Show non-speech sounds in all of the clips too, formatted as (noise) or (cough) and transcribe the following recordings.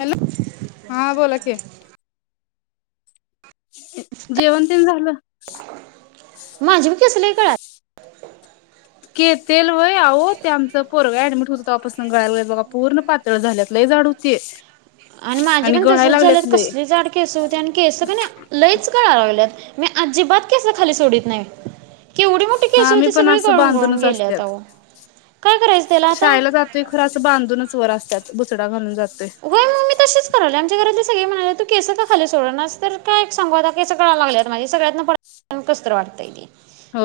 Hello हा बोला की जेवण तेण झालं माझी बी केसं लई गळाली के तेल व्हय आव ते आमचं पोरगं ऍडमिट होत तवापासनं गळायलय बगा पूर्ण पातळ झाल्यात लई जाड होते आणि माझे पण तसच झालेत कसले जाड केस होते आणि केस क नई लईच गळायं लागल्यात मी आजीबात केसं खाली सोडत नाही केवढी मोठी केस हा मी होती पण सगळी अस गळून गळून बांधूनच गेल्यात असत्यात अहो काय करायचं त्याला आता शाळेला जातोय खरं असं बांधूनच वर असतात बुचडा घालून जा होय मग मी तसच कराल्या आमच्या घरातले सग सगळी म्हणाले तू केस का खाली सोड नास तर काय सांगू आता केसं गळायला लागल्यात माझी सगळ्यातनं पडल्यात कसतरी वाटतयं ते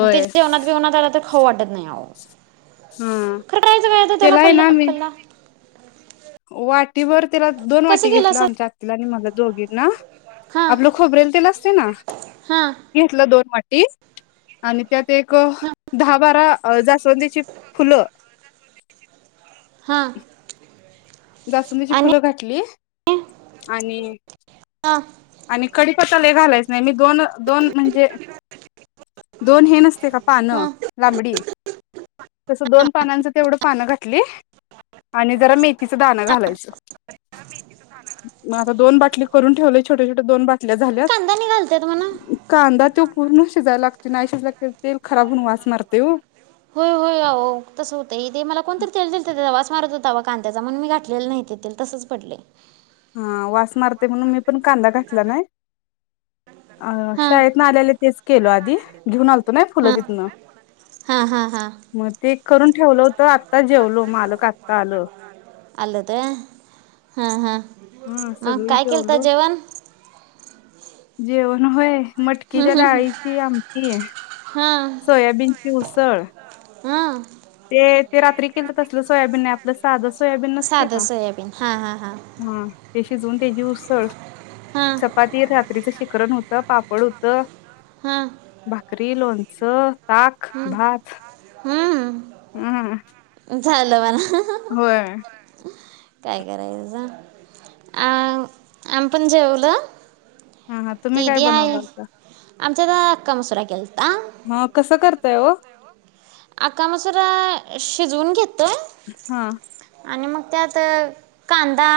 मग ते जेवणात बिवनात आला तर खाऊ वाटत नाही अव हा खर टाईच त्याला पल्ल्या पला वाटीवर त्याला दोन कसं वाटी केला घेतलं सर आमच्या आत्तीला आणि मला दोघींना हां आपलं खोबरेल तेलं असतय ना हां घेतलं दोन वाटी तेच आणि त्यात एक हां दहा बारा अ जास्वंदीची फुलं हा जास्वंदीची फुलं घातली हा आणि आणि कडी पत्ता लई घालायचं नाही मी दोन दोन म्हणजे दोन हे नसते का पानं हा लांबडी तसं दोन पानांचं तेवढं पानं घातली आणि जरा मे तिचं दाणा घालायचं मग आता दोन बाटली करून ठेवले छोट्या छोट्या दोन बाटल्या झाल्यात. घालत्यात म्हणा. कांदा तो पूर्ण शिजायला लागतो नाही शिजला की तेल खराब होऊन वास मारतोय ओ. होय अओ तसं होतं इथं ते मला कोणतरी तेल दिलत त्याचा वास मारत होता वा कांद्याचा म्हणून मी घातलेलं नाही ते तेल तसच पडलय. हां वास मारतोय म्हणून मी पण कांदा घातला नाय. अ हां शाळेत ना आल्या, आल्या तेच केलो आधी. घेऊन आलतो नाही फुलं हां तिथनं, हां हां हां मग ते करून ठेवलं होत आत्ता जेवलो मालक आत्ता आलं. आलत व्हयं? हं, हं. हा मग सगळी काय केलता जेवलो जेवण? न् व्हय मटकीच्या डाळीची आमटी, सोयाबीनची उसळ. हं. ते ते रात्री केलंत तसलं सोयाबीन नाही आपलं साधच साधं सोयाबीन हां, हां, हां. हा ते शिजवून त्याची उसळ चपाती राक रात्रीचं शिखरण होतं, पापड होतं. हं. भाकरी, लोणचं ताक, भात. हं. हं. झालं म्हणा. होय. काय करायचसा? अ आम्ही पण जेवलो. हा हा तुम्ही काय बनवलं होत आमच्यात आक्का मसुरा केेलता. हं कसं करताय ओ? आक्का मसुरा शिजवून घेतोय. हा. आणि मग त्यात कांदा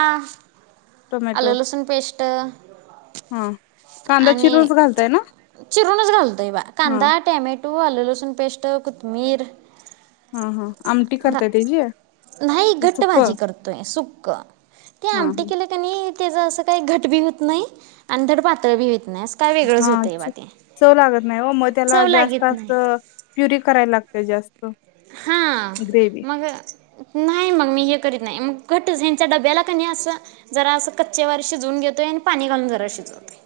टोमॅटो आल्ल लसुन पेश् ट हा. कांदा आणि चिरूनच घालताय ना? चिरूनच घालतोय बा हा कांदा टॅमेट् टू् आल, लसूण पेस्ट कुथमीर हा, हा. आमटी करताय त्याची? नाही घट्ट भाजी सुकं? करतोय, सुक ते हा आमटी हा केलं कनई त्याच असं काही घट बी होत नाही आणि धड पातळ बी होत नाही असं काय वेगळंच हा होतं आहे बा ते चव लागत नाही ओ. मग त्याला चव जास्त लागत अस नाही प्युरी करायला लाग का जास्त हा, ग्रेवी मग नाही मग मी हे करीत नाही. मग घटच ह्यांचा डब्याला क नई असं जरा अस कच्चेवार शिजवून घेतोय आणि पाणी घालून जरा शिजवतोय.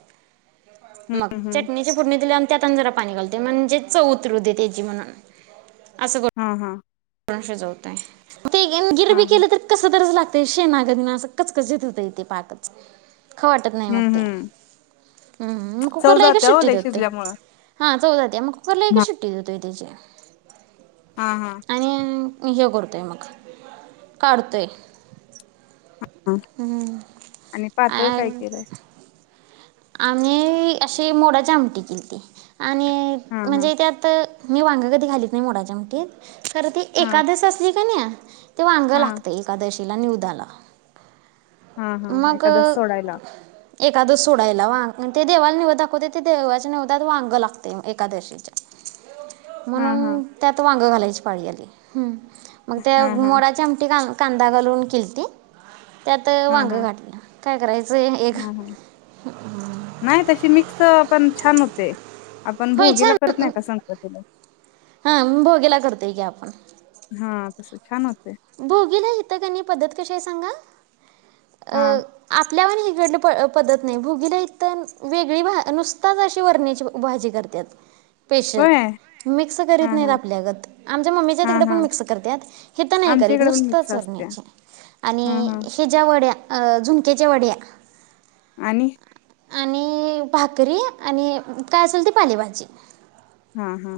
मग हम्म हम्म चटणीचे फोडणी दिले आणि त्यातन जरा पाणी घालत ते म्हणजे चव उतरु दे तेजी म्हणून. हा, हा. काय शिजवताय? ते हा गिरवी हा केलं तर कसं तर लाग ते शेनागत मग कच कचित होतंय ते पाकच. खाऊ वाटत नाही मग हम्म ते हम्म मग. हं चव कुकरला एकच जाते हो शिट्टी लय देते. शिजल्यामुळं हा चव जातीया मग कुकरला एकच हा सुुट्टी देतोय त्याची. हा, हा. आणि हे करतय म काढतोय. आणि पातळ काय केलंय? आम्ही अशी मोडाची आमटी केलती. आणि हा हा म्हणजे त्यात मी वांग कधी घालीत नाही मोडाच्या आमटीत. खरं ती हा एखकादस असली क नई ते वांग हा लागत एकादशी ला निवदाला. हा, हा मग एकादस सोडायला? एकादस सोडायला वांग ते देवाला निवद दाखवते ते देवाच्या निवदात वांग लागते मग एकादशीच्या. हा हा म्हणून त्यात वांग घालाय आज पाळी आली हं. मग त्या हा हा मोडाच्या आमटी घा कांदा घालून केलती त्यात हा वांग हा घाठलं काय करायचं एक. हा हा नाही तशी मिक्स पण छान होते. आपण होय भोगीला छान करत नाही का, संक्रांतीला हां भोगिला करतेय की आपण. हा तसं छान होत. भोगीला इथं की नई पद्धत कशी आहे सांगा? अ हा आपल्यावाणी पद्धत नाही भोगीला इथ वेगळी नुसताच अशी वरण्याची भाजी करतात स्पेशल होय मिक्स करीत हा नाहीत हा आपल्यागत आमच्या मम्मीच्या हा तिकडे पण हा मिक्स करत्यात हित नाही आमच्या करीत इकडे पण मिक्स नुस्तच असत्या वरण्याची हा आणि हा हेज्या वड्या झुंक्याच्या वड्या आणि आणि भाकरी आणि काय असेल ती पालेभाजी हा हा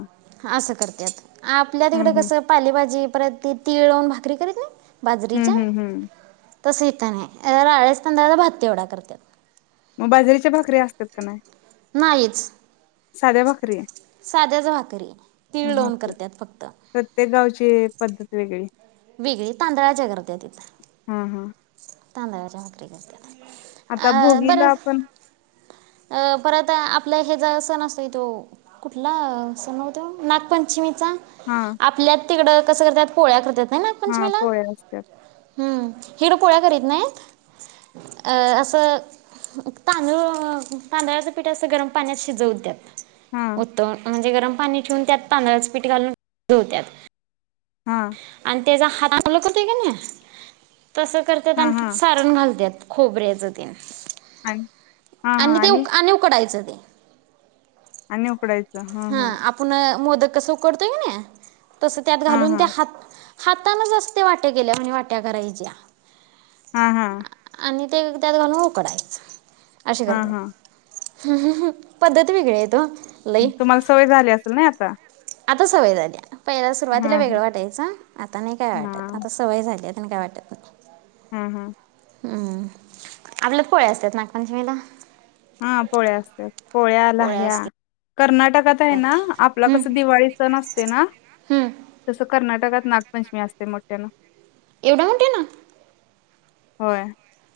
असं करत्यात आपल्या तिकडे हम्म हम्म कसं पालेभाजी प्रति तिळ लावून भाकरी करीत नाही हम्म हम्म हम्म तस इथ नाही राळेच तांदळाचा भात ते एवढा करतात. मग बाजरीच्या भाकरी असतात का नाही? नाहीच. साध्या भाकरी साध्याच भाकरी. तीळ ह लावून करतात फक्त प्रत्येक गावचे पद्धत वेगळी वेगळी तांदळाच्या करत्यात इथ. हा हा तांदळ्याच्या भाकरी करतात आता अ बरं भोगीला आपण अ परत आपला हे ज सण असतो तो कुठला सण होतो नागपंचमी हा आपल्यात तिकडं कसं करतात पोळ्या करतात हा पोळ्या असतात हिडं पोळ्या करीत नाहीत असं तांदूळ तांदळाचं पिठ असं गरम पाण्यात शिजवत्यात. हा उतम गरम पाणी ठेवून त्यात तांदळाच पीठ घालून शिजवत्यात. हम तेचा हात ओला करतोय कणी तसं करतात हा आणि ति हा सारण घालत्यात. खोबऱ्याच तेल आणि हा हा आणि ते आणि उकडायचं ते आणि उकडाय हा आपूण मोदक कस उकडतोय की नाय तस त्यात हा घालून हा त्या हात हाताानच असते वाट्या गेल्या म्हणजे वाट्या करायच्या हा हा आणि त्यात घालून उकडाचं. असे हा करतात हा पद्धत वेगळे आहेेत ओ लई तुम्हा सवय झाली असेल नाय आता आता सवय झाली. पहिलं सुरुवातीला हा वेगळं वाटायचं आता नाही काय हा वाटत आता सवय झाली आणि काय वाटत? हूं हूं हम्म आपल्या पोळ्या असतात नागपंचमीला हा पोळ्या असत्यात पोळ्या,, लाह्या कर्नाटकात आहे ना आपला कसं दिवाळी सण असत ते न हम्म तस कर्नाटकात नागपंचमी असते मोठ्याना येवढ्या मोठ्यानं होय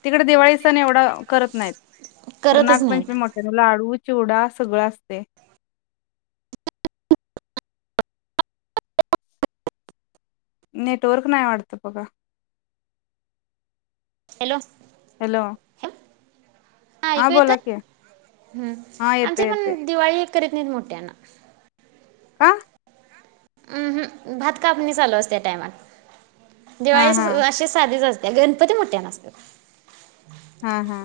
तिकड दिवाळी सण एवढा करत नाहीत खर करतच नागपंचमी नाहीत मोठ्यानं लाडू चिवडा सगळं असते नेटवर्क नाय वाटत बघा हॅलो हॅलो. हा हां ऐकू येत बोला की. हम् हां आमची येतंय येतंय. पण दिवाळी करत नाहीत मोठ्याना का? अहं भात कापणी चालू अस त्या टाईमला हां दिवाळी हां. अशीच साधीच अस त्या गणपती मोठ्या नसतात हा हा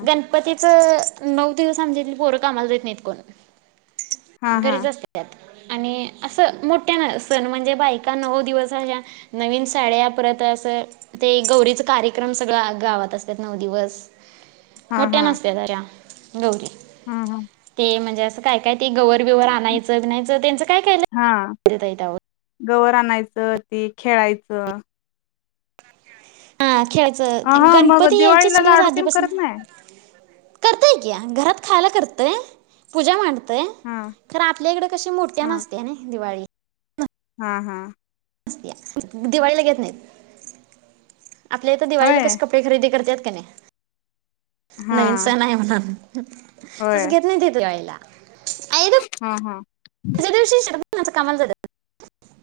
नऊ दिवस आमच्या इथली पोरं कामाला जाईत नाही कोण हां हां. घरीच असत्यात आणि असं मोठ्यान सण म्हणजे बायका नऊ दिवस अश्या नवीन साड्या परत असं ते गौरीच कार्यक्रम सगळ गावात असतात नऊ दिवस मोठ्या नसते दर्‍या गौरी हम्म हम हे म्हणजे असं काय? काय? ते गवरबिवर आणयंच न्यायचं त्यांच काय केल हां. (unintelligible) गवर आणायचं ते खेळायचं हा खेळायचं अ आणि हां मग गणपती दिवाळीला यायचं (inaudible) लाडू तेन आधीपासून करत नाही? करतायक्या घरात खायला करतय पूजा मांड - (unintelligible) खरय हां. खर आपल्या इकडे कशी मोठी हां. नसते ना दिवाळीत हां हां (inaudible) दिवाळीला घेत नाहीत आपल्या इथं दिवाळीला होय? कसं कपडे खरेदी करत्यात केन्ने नवीन हां. सण आहे म्हणा तसं घेत नाही ते तरी (unintelligible) हा हा ज्यादिवशी शरबत (unintelligible) कामाला जात्यात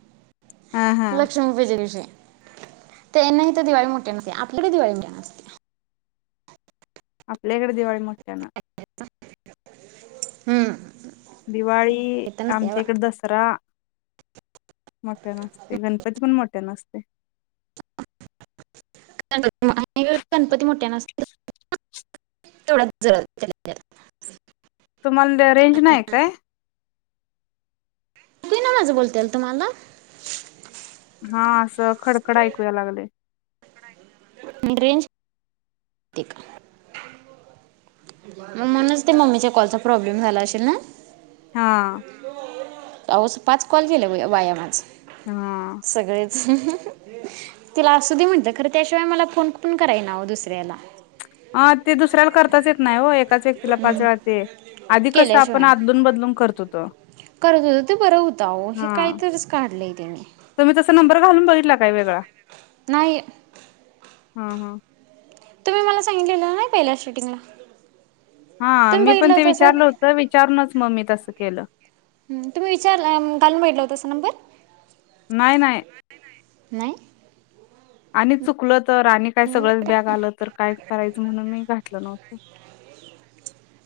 हां हां. लक्ष्मीपूजेच्या दिवशी - ते नाही तर दिवाळी मोठी नसते आपल्याकडे दिवाळीला - आपल्याकडे दिवाळी मोठ्या ना हं दिवाळी आमच्या इकडे दसरा मोठ्या नसते गणपती पण मोठ्या नसते (unintelligible) ती मोठ्या नसत्यात थोडा जर (inaudible) तुम्हाला रेंज नाय काय? कळतय ना माझं बोलत्याल तुम्हाला? हा असं खडखड ऐकूया लागलय रेंज (inaudible) म्हणूनच ते मम्मीच्या कॉलचा प्रॉब्लेम झाला असशील ना? हा. अवसं पाच कॉल गेले वाया माज हा. सगळे तिला असु दे म्हणता खरं त्याशिवाय मला फोन पण कराय नव्ह दुसऱ्याला ह ते दुसऱ्याला करताच येत नाही हो आताच एकटीला पाचवेळा ते आधी कस आपण केल्याशिवाय अदलुन बदलुन करत होतो करत होतं ते बरं होतं अहो हे हा काहीतरीच काढलंय त्याने तुम्ही तसं नंबर घालून बघितला काय वेगळा नाही हा हा तुम्ही मला सांगितलेला ना पहिल्या शूटिंगला हा मी पण ते विचारलं होत विचारूनच मग मी तसं केलं तुम्ही विचार घालून बघितला होता असं नंबर नाही नाही नाही आणि चुकल तर आणि काय सगळंच बॅग आलं तर काय करायचं म्हणून मी घाटल नव्हतं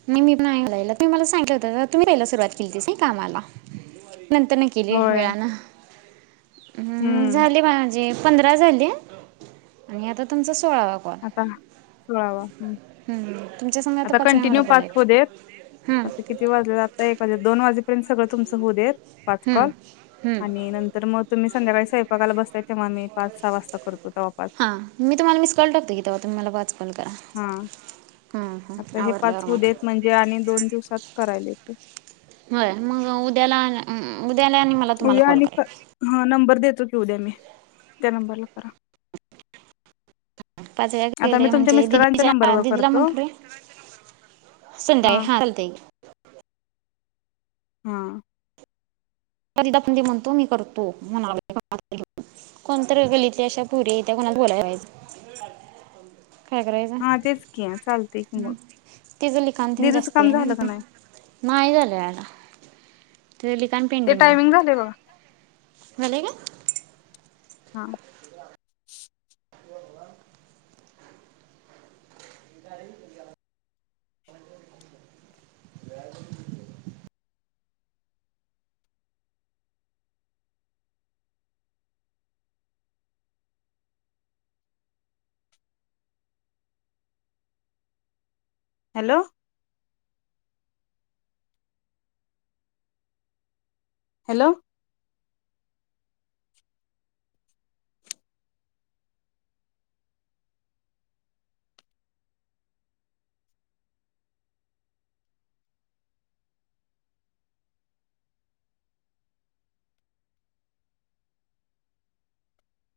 नाही मी नाही तुम्ही मला सांगित हो तुम्ही राहायला सुरुवात केली तस कामाला नंतर ना केली होय वेळान हम्म झाली माझी पंधरा झाली आणि आता तुमच सो सोळावा कॉल आता सोळावा हम्म. तुमच्या संग आता पाचव्या मला पाच होऊ बोलायचं देत हां आता किती वाजल्यात आता एक वाजलेत दोन वाजे फ्रेंड सगळ तुमच होऊ देत पाच हां कॉल हां आणि नंतर मग तुम्ही संध्याकाळी स्वयपाकाला बसतय तेव्हाम्ही पाच सहा वाजता करतो तेव्हा पाच हा मी तुम्हाला मिस कॉल टाकते की तवा तुम्ही मला वाच हा आता हे पाच आवरल्यावर होवू मग देत म्हणजे आणि दोन दिवसात करायलेच होय मग उद्याला (unintelligible) उद्याला आणि मला तुम्हाला उद्या कॉल आणि कराय क पाहिजे हा नंबर देतो की उद्या मी त्या नंबरला करा? पाचव्या आता गेले मी तुमच्या म्हणजे मिस्टरांच्या दिदीच्या नंबरवर दिदीला करतो म्हंटलोय संध्याकाळी हा चालतय हा कधी आपण ते म्हणतो मी करतो म्हना लागलोय कोणतरी गल्लीतल्या अशा पुरी त्यात कोणाला तर बोलायच काय करायचं? हा तेच की चालतंय की मग तीजं लिखान तेन दिदीचं जास्ती काम आहे झालं का ना. नाही नाई झालं आला. तीच लिखाण ते पेंडिंग हाय टायमिंग झालंय बघा झालेय का? हा हॅलो हॅलो.